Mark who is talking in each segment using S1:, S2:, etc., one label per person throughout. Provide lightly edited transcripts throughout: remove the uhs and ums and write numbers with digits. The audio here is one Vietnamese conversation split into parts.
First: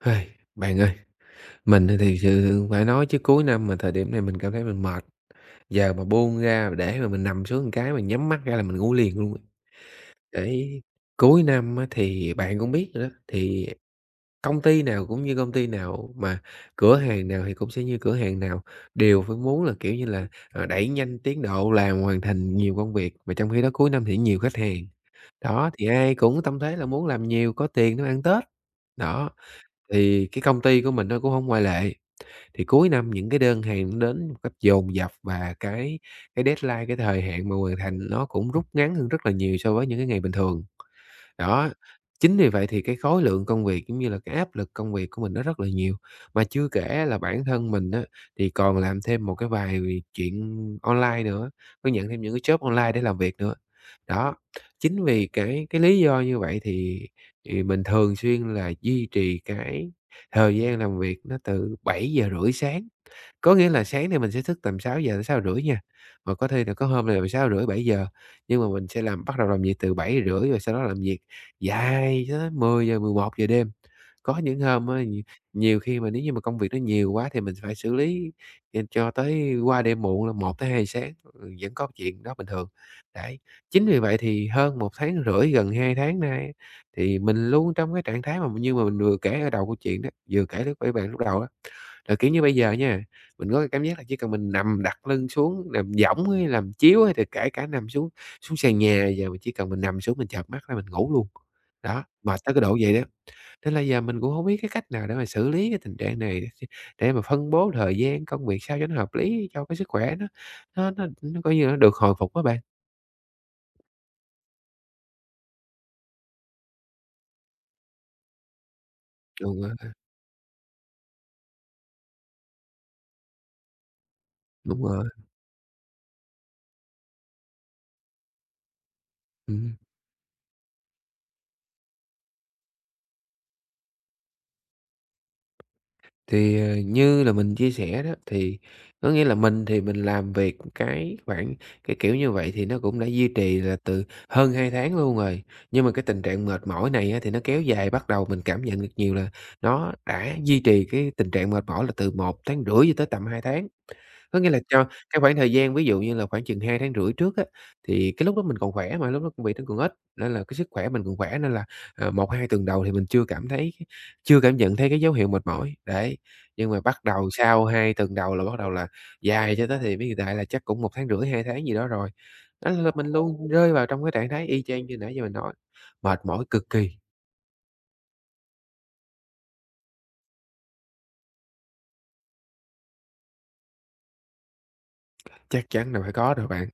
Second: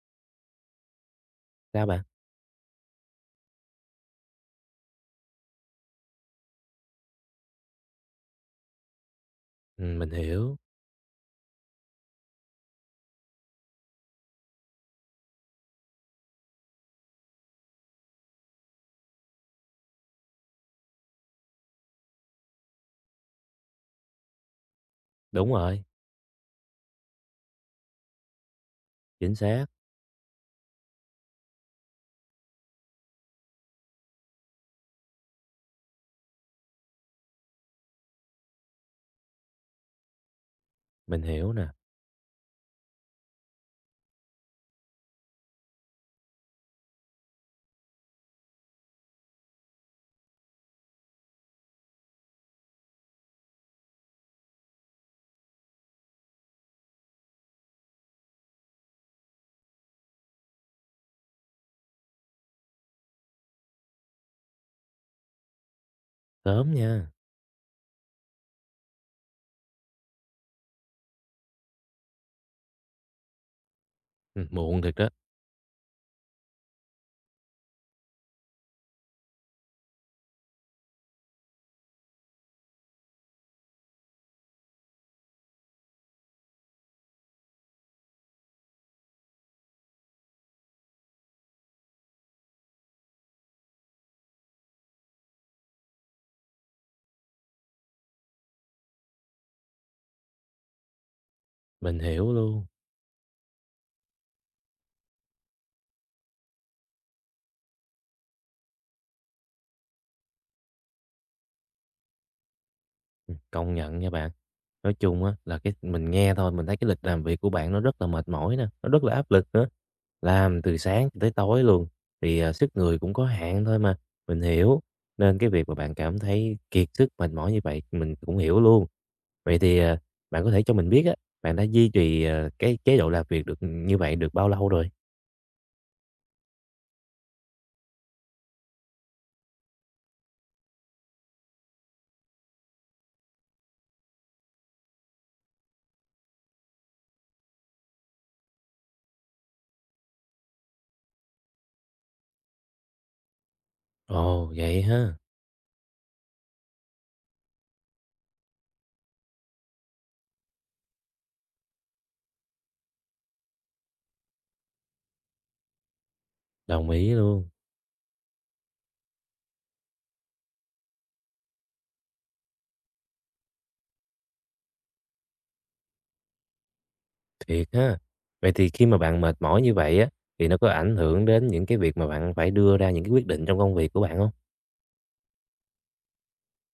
S1: Hây, bạn ơi, mình
S2: Sao bạn?
S1: thì sự phải nói chứ cuối năm mà thời điểm này mình cảm thấy mình mệt, giờ mà buông ra để mà mình nằm xuống một cái mình nhắm mắt ra là mình ngủ liền luôn.
S2: Mình hiểu.
S1: Để cuối năm á thì bạn cũng biết rồi đó, thì công ty nào cũng như công ty nào, mà cửa hàng nào thì cũng sẽ như cửa hàng nào, đều phải muốn là, kiểu như là, đẩy nhanh tiến độ làm hoàn thành nhiều công việc, mà trong khi đó cuối năm thì nhiều khách hàng.
S2: Đúng
S1: Đó,
S2: rồi,
S1: thì ai cũng tâm thế là muốn làm nhiều có tiền để mà ăn Tết, đó,
S2: chính xác,
S1: thì cái công ty của mình nó cũng không ngoại lệ. Thì cuối năm những cái đơn hàng nó đến một cách dồn dập và cái deadline, cái thời hạn mà hoàn thành nó cũng rút ngắn hơn rất là nhiều so với những cái ngày bình thường.
S2: mình hiểu nè.
S1: Đó, chính vì vậy thì cái khối lượng công việc cũng như là cái áp lực công việc của mình nó rất là nhiều. Mà chưa kể là bản thân mình á, thì còn làm thêm một cái vài chuyện online nữa, có nhận thêm những cái job online để làm việc nữa. Đó, chính vì cái lý do như vậy thì mình thường xuyên là duy trì cái thời gian làm việc nó từ 7:30 sáng, có nghĩa là sáng thì mình sẽ thức tầm 6:00 đến 6:30 nha, và có khi là
S2: Sớm
S1: có hôm
S2: nha,
S1: là 6:30 7:00, nhưng mà mình sẽ làm bắt đầu làm việc từ 7:30 rồi sau đó làm việc dài tới mười 10:00 11:00 đêm. Có những
S2: muộn
S1: hôm
S2: thiệt
S1: á,
S2: đó,
S1: nhiều nhiều khi mà nếu như mà công việc nó nhiều quá thì mình phải xử lý, cho tới qua đêm muộn là 1 tới 2 sáng, ừ, vẫn có chuyện đó bình thường. Đấy, chính vì vậy thì hơn 1 tháng rưỡi, gần 2 tháng nay á, thì mình luôn trong cái trạng thái mà như mà mình vừa kể ở đầu câu chuyện đó, vừa kể lúc với bạn lúc đầu đó, là, kiểu như, bây giờ nha mình có cái cảm giác là chỉ cần mình nằm đặt lưng xuống, nằm võng hay làm chiếu hay là kể cả nằm xuống xuống sàn nhà giờ mình chỉ cần mình nằm xuống mình chợp mắt ra mình ngủ luôn.
S2: mình
S1: Đó,
S2: hiểu
S1: mệt tới cái
S2: luôn.
S1: độ vậy đó. Nên là giờ mình cũng hông biết cái cách nào để mà xử lý cái tình trạng này, để mà phân bố thời gian, công việc sao cho nó hợp lý cho cái sức khỏe nó coi như là nó được hồi phục á bạn.
S2: Công nhận nha bạn. Nói chung á là cái mình nghe thôi, mình thấy cái lịch làm việc của bạn nó rất là mệt mỏi nè, nó rất là áp lực
S1: Đúng
S2: nữa.
S1: rồi,
S2: Làm từ sáng tới tối luôn, thì, sức người cũng có hạn thôi mà, mình
S1: đúng
S2: hiểu.
S1: rồi.
S2: Nên cái việc mà bạn cảm thấy kiệt sức, mệt mỏi như vậy mình cũng hiểu luôn. Vậy
S1: Ừm.
S2: thì, bạn có thể cho mình biết á, bạn đã duy trì, cái chế độ làm việc được như vậy được bao lâu rồi?
S1: Thì, như là mình chia sẻ đó, thì có nghĩa là mình thì mình làm việc cái khoảng cái kiểu như vậy thì nó cũng đã duy trì là từ hơn 2 tháng luôn rồi. Nhưng mà cái tình trạng mệt mỏi này á, thì nó kéo dài, bắt đầu mình cảm nhận được nhiều là nó đã duy trì cái tình trạng mệt mỏi là từ 1 tháng rưỡi cho tới tầm 2 tháng. Có nghĩa
S2: Ồ,
S1: là
S2: vậy
S1: cho
S2: ha.
S1: cái khoảng thời gian ví dụ như là khoảng chừng 2 tháng rưỡi trước á, thì cái lúc đó mình còn khỏe mà, lúc đó cũng bị nó còn ít, nên là cái sức khỏe mình còn khỏe nên là, 1, 2 tuần đầu thì mình chưa cảm nhận thấy cái dấu hiệu mệt mỏi, đấy. Nhưng mà
S2: Đồng
S1: bắt
S2: ý
S1: đầu
S2: luôn,
S1: sau 2 tuần đầu là bắt đầu là dài cho tới thì biết hiện tại là chắc cũng 1 tháng, rưỡi 2 tháng gì đó rồi. Đó là mình luôn rơi vào trong cái trạng thái y chang như nãy giờ mình nói, mệt mỏi cực kỳ,
S2: thiệt ha. Vậy thì khi mà bạn mệt mỏi như vậy á, thì nó có ảnh hưởng đến những cái việc mà bạn phải đưa ra những cái quyết định trong công việc của bạn không?
S1: chắc chắn là phải có rồi bạn.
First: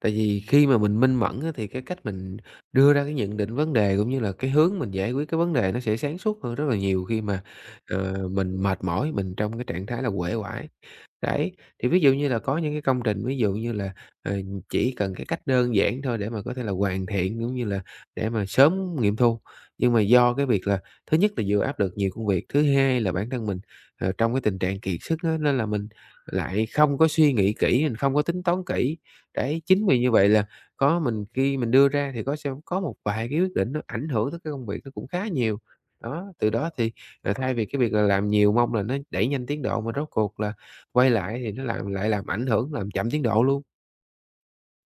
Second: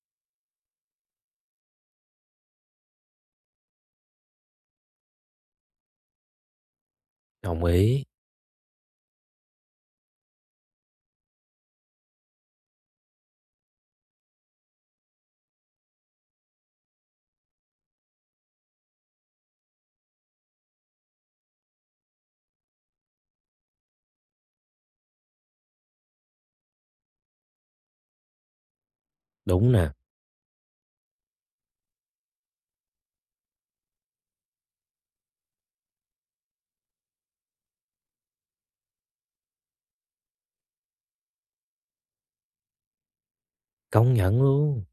S1: Tại vì khi mà mình minh mẫn á, thì cái cách mình đưa ra cái nhận định vấn đề, cũng như là cái hướng mình giải quyết cái vấn đề nó sẽ sáng suốt hơn rất là nhiều khi mà,
S2: Đồng ý,
S1: mình mệt mỏi, mình trong cái trạng thái là uể oải. Đấy, thì ví dụ như là có những cái công trình, ví dụ như là, ờ, chỉ cần cái cách đơn giản thôi để mà có thể là hoàn thiện, cũng như là để mà sớm nghiệm thu. Nhưng mà do cái việc là thứ nhất là vừa áp lực nhiều công việc, thứ hai là bản thân mình, trong cái tình trạng kiệt sức á, nên là mình lại không có suy nghĩ kỹ, mình không có tính toán kỹ. Đấy,
S2: đúng
S1: chính
S2: nè,
S1: vì như vậy là có mình khi mình đưa ra thì có sẽ có một vài cái quyết định nó ảnh hưởng tới cái công việc nó cũng khá nhiều. Đó, từ đó thì, thay vì cái việc là làm nhiều mong là nó đẩy nhanh tiến độ mà rốt cuộc là quay lại thì nó làm lại làm ảnh hưởng, làm chậm tiến độ luôn.
S2: công nhận luôn.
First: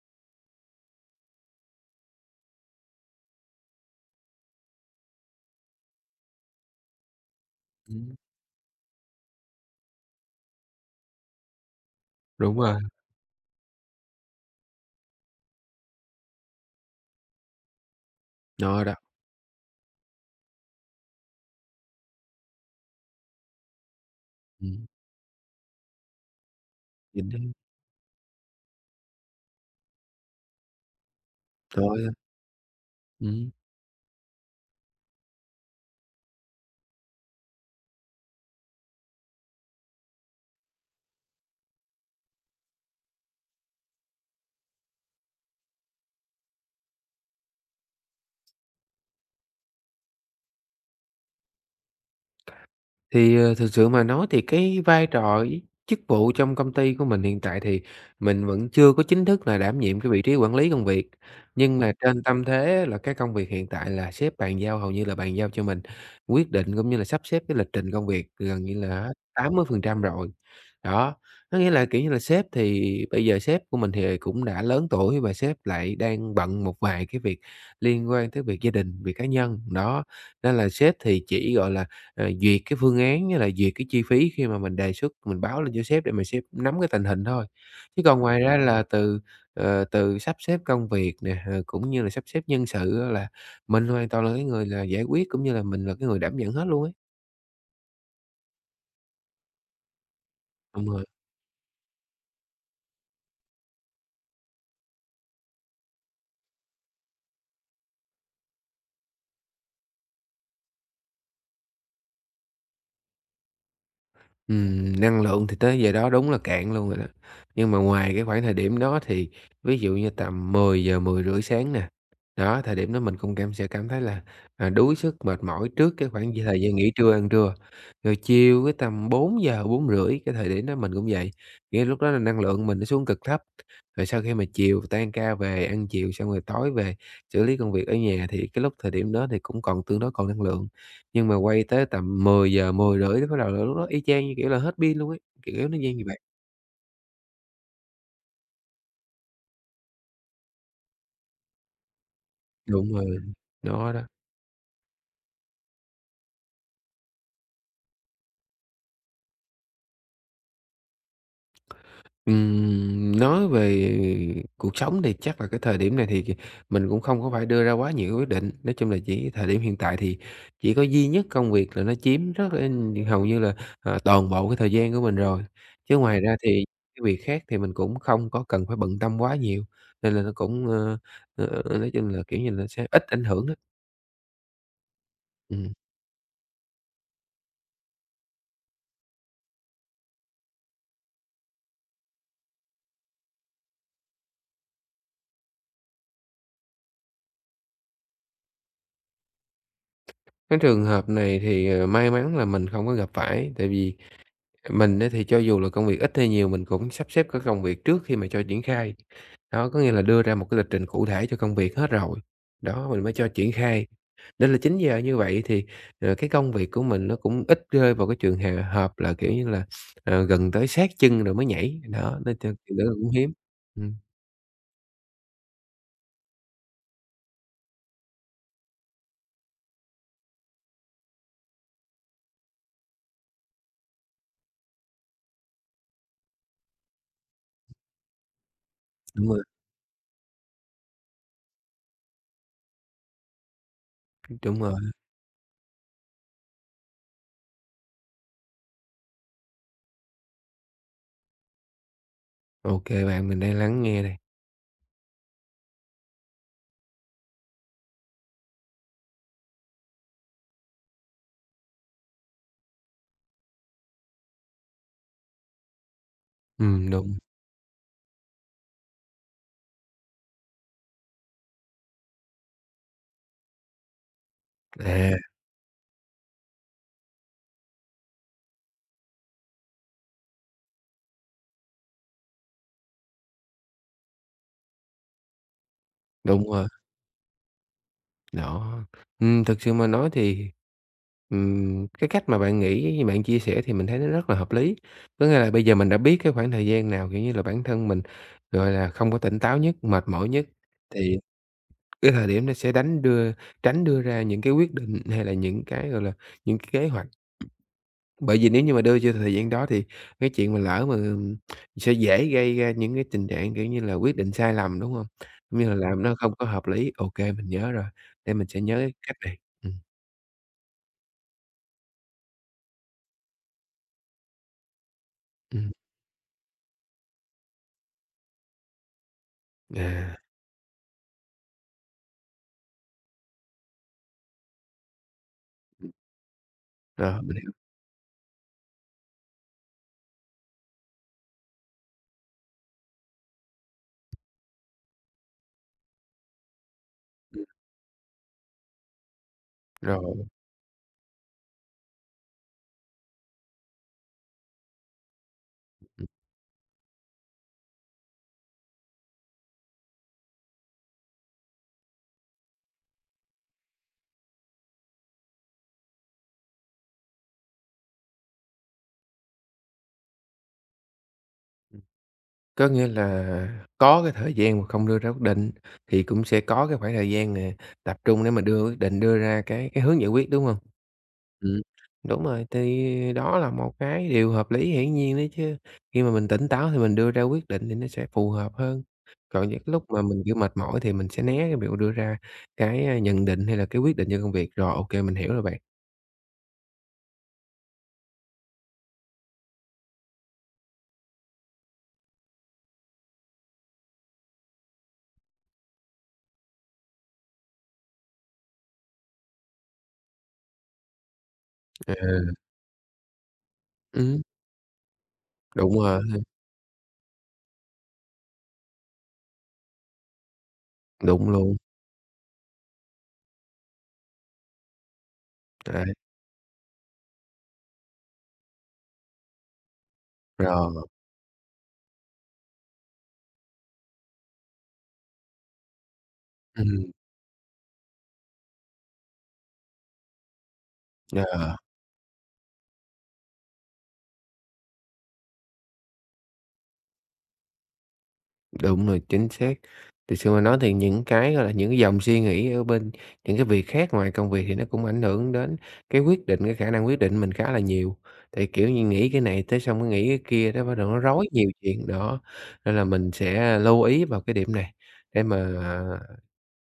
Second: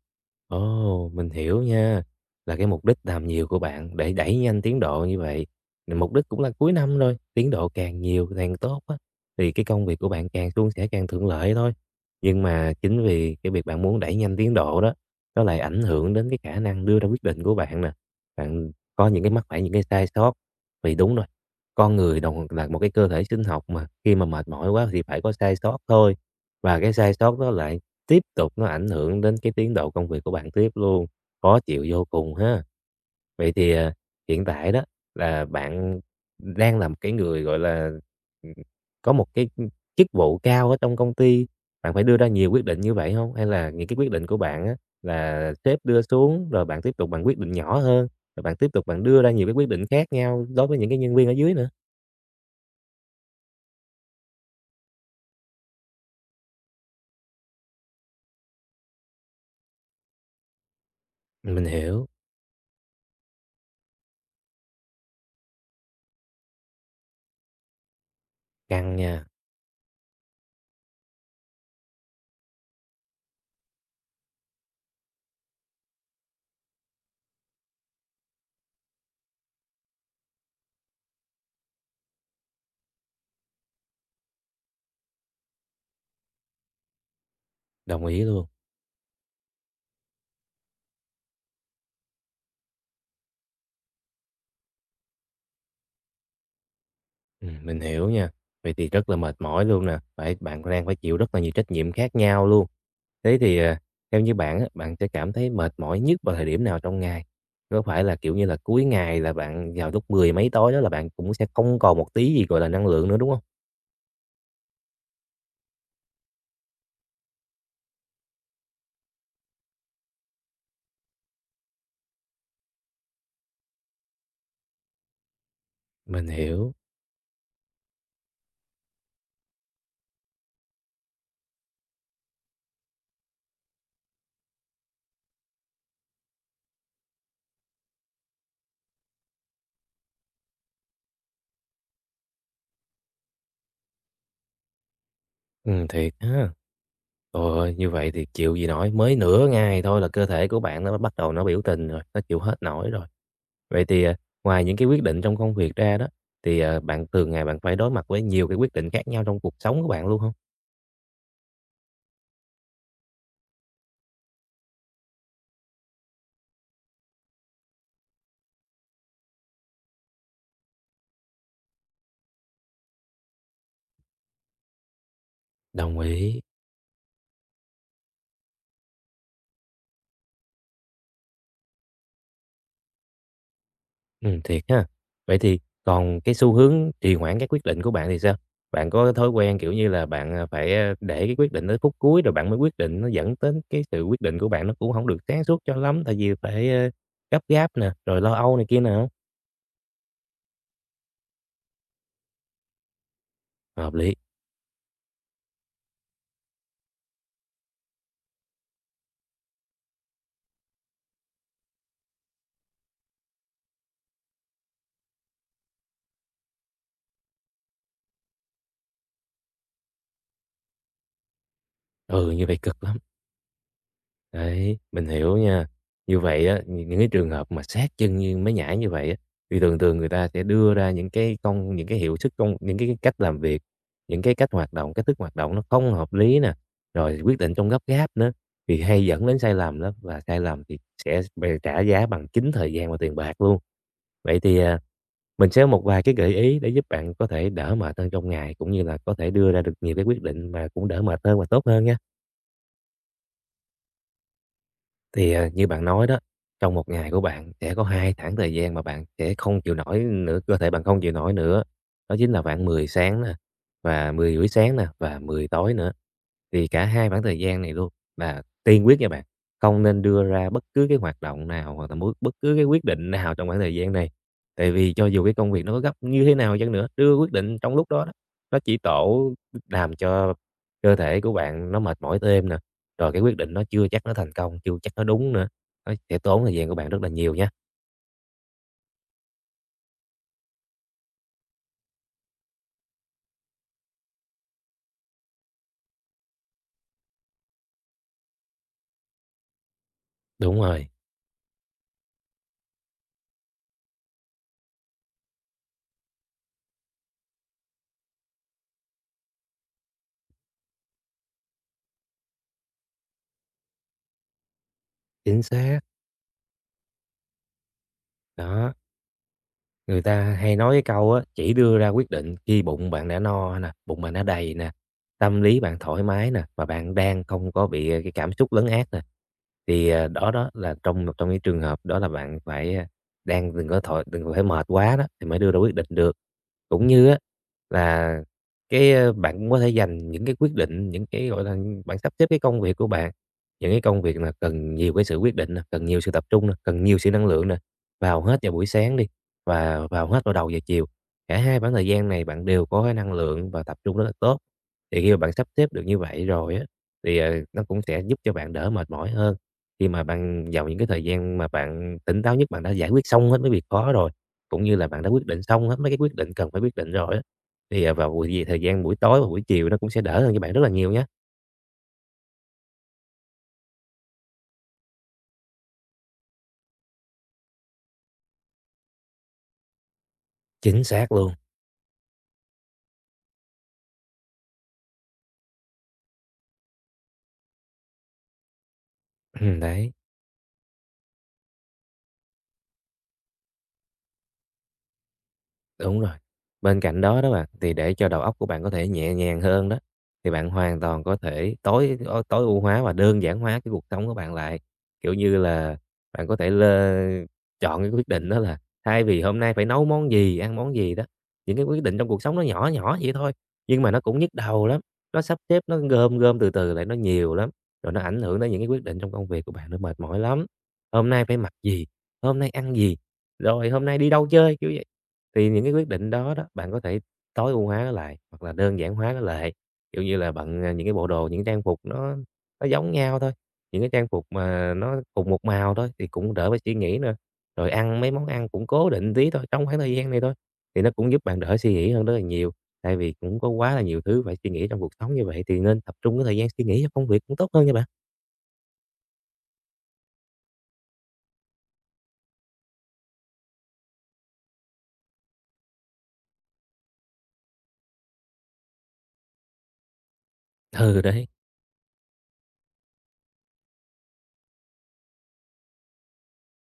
S2: Ồ, mình hiểu nha. Là cái mục đích làm nhiều của bạn để đẩy nhanh tiến độ như vậy. Thì mục đích cũng là cuối năm rồi, tiến độ càng
S1: Ừm.
S2: nhiều càng tốt á. Thì cái công việc của bạn càng suôn sẻ càng thuận lợi thôi. Nhưng
S1: Đúng
S2: mà
S1: rồi.
S2: chính vì cái việc bạn muốn đẩy nhanh tiến độ đó, nó lại ảnh hưởng đến cái khả năng đưa ra quyết định của bạn nè. Bạn
S1: Đó, đó,
S2: có những cái mắc phải những cái sai sót. Vì đúng rồi, con người đồng là một cái cơ thể sinh học mà khi mà mệt mỏi
S1: ừm,
S2: quá thì phải có sai sót thôi. Và cái sai
S1: nhìn thấy
S2: sót đó lại tiếp tục nó ảnh hưởng đến cái tiến độ công việc của bạn tiếp luôn, khó chịu
S1: thôi
S2: vô
S1: à.
S2: cùng ha. Vậy thì, hiện tại đó là bạn đang là một cái người, gọi là, ừm, có một cái, chức vụ cao ở trong công ty, bạn phải đưa ra nhiều quyết định như vậy không? Hay là những cái quyết định của bạn á là sếp đưa xuống rồi bạn tiếp tục bạn quyết định nhỏ hơn, rồi bạn tiếp tục bạn đưa ra nhiều cái quyết định khác nhau đối với những cái nhân viên ở dưới nữa?
S1: Thì, thực sự mà nói thì cái vai trò với chức vụ trong công ty của mình hiện tại thì mình vẫn chưa có chính thức là đảm nhiệm cái vị trí quản lý công việc,
S2: Mình
S1: nhưng mà
S2: hiểu,
S1: trên tâm thế là cái công việc hiện tại là sếp bàn giao hầu như là bàn giao cho mình quyết định cũng như là sắp xếp cái lịch trình công việc gần như
S2: căng
S1: là
S2: nha,
S1: 80% rồi. Đó, có nghĩa là, kiểu như là, sếp thì bây giờ sếp của mình thì cũng đã lớn tuổi và sếp lại đang bận một vài cái việc liên quan tới việc gia đình, việc cá nhân, đó, nên là sếp thì chỉ, gọi là rồi duyệt cái phương án với lại duyệt cái chi phí khi mà mình đề xuất, mình báo lên cho sếp để mà sếp nắm cái tình hình thôi. Chứ
S2: đồng
S1: còn
S2: ý
S1: ngoài
S2: luôn.
S1: ra là từ, từ sắp xếp công việc nè, cũng như là sắp xếp nhân sự á là mình hoàn toàn là cái người là giải quyết, cũng như là mình là cái người đảm nhận hết luôn ấy.
S2: Mình hiểu nha. Vậy thì rất là mệt mỏi luôn nè, phải bạn đang
S1: Đúng
S2: phải
S1: rồi.
S2: chịu rất là nhiều trách nhiệm khác nhau luôn. Thế thì, theo như bạn á, bạn sẽ cảm thấy mệt mỏi nhất vào thời điểm nào trong ngày? Có phải là, kiểu như là, cuối ngày là bạn vào lúc mười mấy tối đó là bạn cũng sẽ không còn một tí gì, gọi là, năng lượng nữa, đúng không?
S1: Năng lượng thì tới giờ đó đúng là cạn luôn rồi đó. Nhưng mà ngoài cái khoảng thời điểm đó thì ví dụ như tầm 10:00, rưỡi sáng nè, đó, thời điểm đó mình cũng cảm thấy là, đuối sức, mệt mỏi trước cái
S2: Mình
S1: khoảng thời
S2: hiểu,
S1: gian nghỉ trưa, ăn trưa. Rồi chiều cái tầm 4:00 4:30 cái thời điểm đó mình cũng vậy, nghĩa lúc đó là năng lượng mình nó xuống cực thấp. Rồi sau khi mà chiều tan ca về, ăn chiều xong rồi tối về xử lý công việc ở nhà thì cái lúc thời điểm đó thì cũng còn tương đối còn năng lượng. Nhưng mà quay tới tầm 10:00 10:30 cái bắt đầu là lúc đó y chang như kiểu là hết pin luôn ấy, kiểu nó như
S2: thiệt
S1: vậy.
S2: ha. Trời ơi, như vậy thì chịu gì nổi, mới nửa ngày thôi là cơ thể của bạn nó bắt đầu nó biểu tình rồi, nó chịu hết nổi
S1: Đúng rồi,
S2: rồi. Vậy
S1: nó đó.
S2: thì, ngoài những cái quyết định trong công việc ra đó, thì, bạn thường ngày bạn phải đối mặt với nhiều cái quyết định khác nhau trong cuộc sống của bạn luôn không?
S1: Nói về cuộc sống thì chắc là cái thời điểm này thì kì mình cũng không có phải đưa ra quá nhiều quyết định. Nói chung là chỉ thời điểm hiện tại thì chỉ có duy nhất công việc là nó chiếm rất là hầu như là, toàn bộ cái thời gian của mình rồi. Chứ
S2: Đồng
S1: ngoài ra
S2: ý.
S1: thì cái việc khác thì mình cũng không có cần phải bận tâm quá nhiều, nên là nó cũng, nói chung là, kiểu như là, sẽ ít ảnh hưởng á.
S2: Thiệt ha. Vậy thì
S1: Ừm.
S2: còn cái xu hướng trì hoãn các quyết định của bạn thì sao? Bạn có cái thói quen, kiểu như là, bạn để cái quyết định tới phút cuối rồi bạn mới quyết định, nó dẫn đến cái sự quyết định của bạn nó cũng không được sáng suốt cho lắm, tại vì phải, gấp gáp nè, rồi lo âu này kia nè không?
S1: Cái trường hợp này thì, may mắn là mình không có gặp phải, tại
S2: Hợp
S1: vì
S2: lý,
S1: mình á thì cho dù là công việc ít hay nhiều mình cũng sắp xếp các công việc trước khi mà cho triển khai. Đó, có nghĩa là đưa ra một cái lịch trình cụ thể cho công việc hết rồi, đó, mình mới cho triển khai. Nên là chín giờ như vậy thì, cái công việc của mình nó cũng ít rơi vào cái trường hà hợp là, kiểu như là, gần tới sát chân rồi mới nhảy, đó,
S2: ừ,
S1: nên
S2: như
S1: cho
S2: vậy
S1: chuyện
S2: cực
S1: đó là
S2: lắm.
S1: cũng hiếm. Ừm,
S2: Đấy, mình hiểu nha. Như vậy á, những cái trường hợp mà sát chân như mới nhảy như vậy á, thì thường thường người ta sẽ đưa ra những cái hiệu suất những cái cách làm việc, những cái cách hoạt động, cách thức hoạt động nó không hợp lý nè, rồi quyết định trong gấp gáp nữa, thì hay dẫn
S1: đúng rồi,
S2: đến sai lầm lắm và sai lầm thì sẽ bè trả giá bằng chính thời gian và tiền bạc luôn. Vậy
S1: đúng
S2: thì,
S1: rồi.
S2: mình sẽ có một vài cái gợi ý để giúp bạn có thể đỡ mệt hơn trong ngày, cũng như là có thể đưa ra được nhiều cái quyết định mà cũng đỡ mệt hơn và tốt hơn nha.
S1: OK bạn, mình đang lắng nghe đây.
S2: Thì, như bạn nói đó, trong một ngày của bạn sẽ có 2 khoảng thời gian mà bạn sẽ không chịu nổi nữa, cơ thể bạn không chịu nổi nữa, đó chính là khoảng 10 sáng nè, và 10:30 sáng nè, và 10 tối nữa. Thì cả hai
S1: Đúng,
S2: khoảng thời gian này luôn là tiên quyết nha bạn, không nên đưa ra bất cứ cái hoạt động nào hoặc là bất bất cứ cái quyết định nào trong khoảng thời gian này. Tại vì cho
S1: à,
S2: dù cái công việc nó có gấp như thế nào chăng nữa, đưa quyết định trong lúc đó đó, nó chỉ tổ làm cho cơ thể của bạn nó mệt mỏi thêm nè, rồi cái quyết định nó chưa chắc nó thành công, chưa chắc nó đúng nữa, nó sẽ tốn
S1: đúng
S2: thời
S1: rồi.
S2: gian của bạn rất là nhiều nha.
S1: Đó, thực sự mà nói thì, cái cách mà bạn nghĩ, bạn chia sẻ thì mình thấy nó rất là hợp lý. Có nghĩa là bây giờ mình đã biết cái khoảng thời gian nào, kiểu như là, bản thân mình, gọi là, không có tỉnh táo nhất, mệt mỏi nhất,
S2: Đúng rồi,
S1: thì cái thời điểm nó sẽ đánh đưa tránh đưa ra những cái quyết định hay là những cái, gọi là, những cái kế hoạch, bởi vì nếu như mà đưa cho thời gian đó thì cái chuyện mà lỡ mà, sẽ dễ gây ra những cái tình trạng, kiểu như là, quyết định sai lầm, đúng hông?
S2: chính
S1: Cũng như là
S2: xác,
S1: làm nó không có hợp lý. Ô kê, mình nhớ rồi, để mình sẽ
S2: đó.
S1: nhớ cái cách này. Ừm,
S2: Người ta hay nói cái câu á, "Chỉ đưa ra quyết định khi bụng bạn đã no nè, bụng bạn đã đầy nè, tâm lý
S1: ừm,
S2: bạn thoải mái nè, và bạn đang không có bị, cái cảm xúc lấn át nè." Thì,
S1: à,
S2: đó đó là trong một trong những trường hợp đó là bạn phải, đang đừng có thoải đừng có phải mệt quá đó thì mới đưa ra quyết định được. Cũng như á
S1: rồi, mình hiểu.
S2: là cái, bạn cũng có thể dành những cái quyết định, những cái, gọi là, bạn sắp xếp cái công việc của bạn, những cái công việc là cần nhiều cái sự quyết định nè, cần nhiều sự tập trung nè, cần nhiều sự năng
S1: Ừm,
S2: lượng nè, vào hết vào buổi sáng đi và vào
S1: rồi.
S2: hết vào đầu giờ chiều. Cả hai khoảng thời gian này bạn đều có cái năng lượng và tập trung rất là tốt. Thì khi mà bạn sắp xếp được như vậy rồi á, thì, nó cũng sẽ giúp cho bạn đỡ mệt mỏi hơn. Khi mà bạn vào những cái thời gian mà bạn tỉnh táo nhất, bạn đã giải quyết xong hết mấy việc khó rồi, cũng như là bạn đã quyết định xong hết mấy cái quyết định cần phải quyết định rồi á, thì, vào buổi gì thời gian buổi tối và buổi chiều nó cũng sẽ đỡ hơn cho bạn rất là nhiều nhá.
S1: Có nghĩa là có cái thời gian mà không đưa ra quyết định, thì cũng sẽ có cái khoảng thời gian nè, tập trung để mà đưa quyết định, đưa ra cái hướng giải quyết, đúng không?
S2: Chính xác luôn.
S1: Ừm, đúng rồi, thì đó là một cái điều hợp lý hiển nhiên đấy chứ. Khi mà mình tỉnh táo thì mình đưa ra quyết định thì nó sẽ phù hợp hơn. Còn những lúc
S2: đấy.
S1: mà mình, kiểu, mệt mỏi thì mình sẽ né cái việc đưa ra cái, nhận định hay là cái quyết định cho công việc. Rồi, OK mình hiểu rồi bạn.
S2: Đúng rồi. Bên cạnh đó đó bạn, thì để cho đầu óc của bạn có thể nhẹ nhàng hơn đó, thì bạn hoàn toàn có thể tối ưu hóa và đơn giản hóa cái cuộc sống của bạn lại. Kiểu như là, bạn có thể chọn cái quyết định đó là thay vì hôm nay phải nấu món gì, ăn món gì đó, những cái quyết định trong cuộc
S1: À,
S2: sống nó nhỏ nhỏ vậy thôi, nhưng mà nó cũng
S1: ừm,
S2: nhức đầu lắm, nó sắp xếp, nó
S1: đúng rồi,
S2: gom gom từ từ lại nó nhiều lắm, rồi nó ảnh hưởng đến những cái quyết định trong công việc của bạn, nó mệt mỏi lắm. Hôm nay
S1: đúng
S2: phải mặc
S1: luôn,
S2: gì? Hôm nay ăn gì? Rồi hôm nay đi đâu chơi? Kiểu thì những cái
S1: đấy,
S2: quyết định đó đó, bạn có thể tối ưu hóa nó lại hoặc là đơn giản hóa nó lại, kiểu như là,
S1: rồi,
S2: những cái bộ đồ, những trang phục nó giống nhau thôi, những cái trang phục mà nó cùng một màu thôi thì cũng đỡ phải suy
S1: ừm,
S2: nghĩ nữa. Rồi ăn mấy món ăn cũng cố định tí thôi, trong khoảng thời gian này thôi, thì nó cũng giúp bạn
S1: ờ.
S2: đỡ suy nghĩ hơn rất là nhiều. Tại vì cũng có quá là nhiều thứ phải suy nghĩ trong cuộc sống như vậy thì nên tập trung cái thời gian suy nghĩ cho công việc cũng tốt hơn nha bạn.
S1: Đúng rồi, chính xác. Thực sự mà nói thì những cái, gọi là, những cái dòng suy nghĩ ở bên những cái việc khác ngoài công việc thì nó cũng ảnh hưởng đến cái quyết định, cái khả năng quyết định mình khá là nhiều. Thì kiểu như, nghĩ cái này tới xong cái nghĩ cái kia đó bắt đầu nó
S2: Ừ,
S1: rối
S2: đấy,
S1: nhiều chuyện, đó, nên là mình sẽ lưu ý vào cái điểm này để mà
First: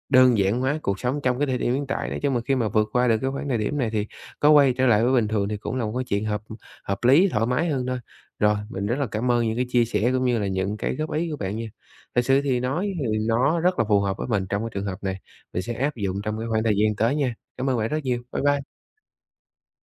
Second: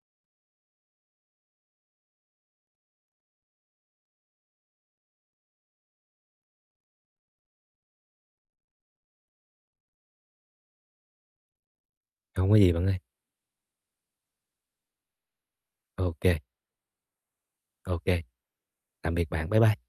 S1: đơn giản hóa cuộc sống trong cái thời điểm hiện tại, nói chung mà khi mà vượt qua được cái khoảng thời điểm này thì có quay trở lại với bình thường thì cũng là một cái chuyện hợp hợp lý, thoải mái hơn thôi. Rồi, mình rất là cảm ơn những cái chia sẻ cũng như là những cái góp ý của bạn nha. Thật sự
S2: không có
S1: thì
S2: gì bạn
S1: nói
S2: ơi.
S1: thì nó rất là phù hợp với mình trong cái trường hợp này, mình sẽ áp dụng
S2: Ok, ok,
S1: trong cái khoảng thời gian tới nha. Cảm ơn bạn rất nhiều. Bye bye.
S2: tạm biệt bạn. Bye bye.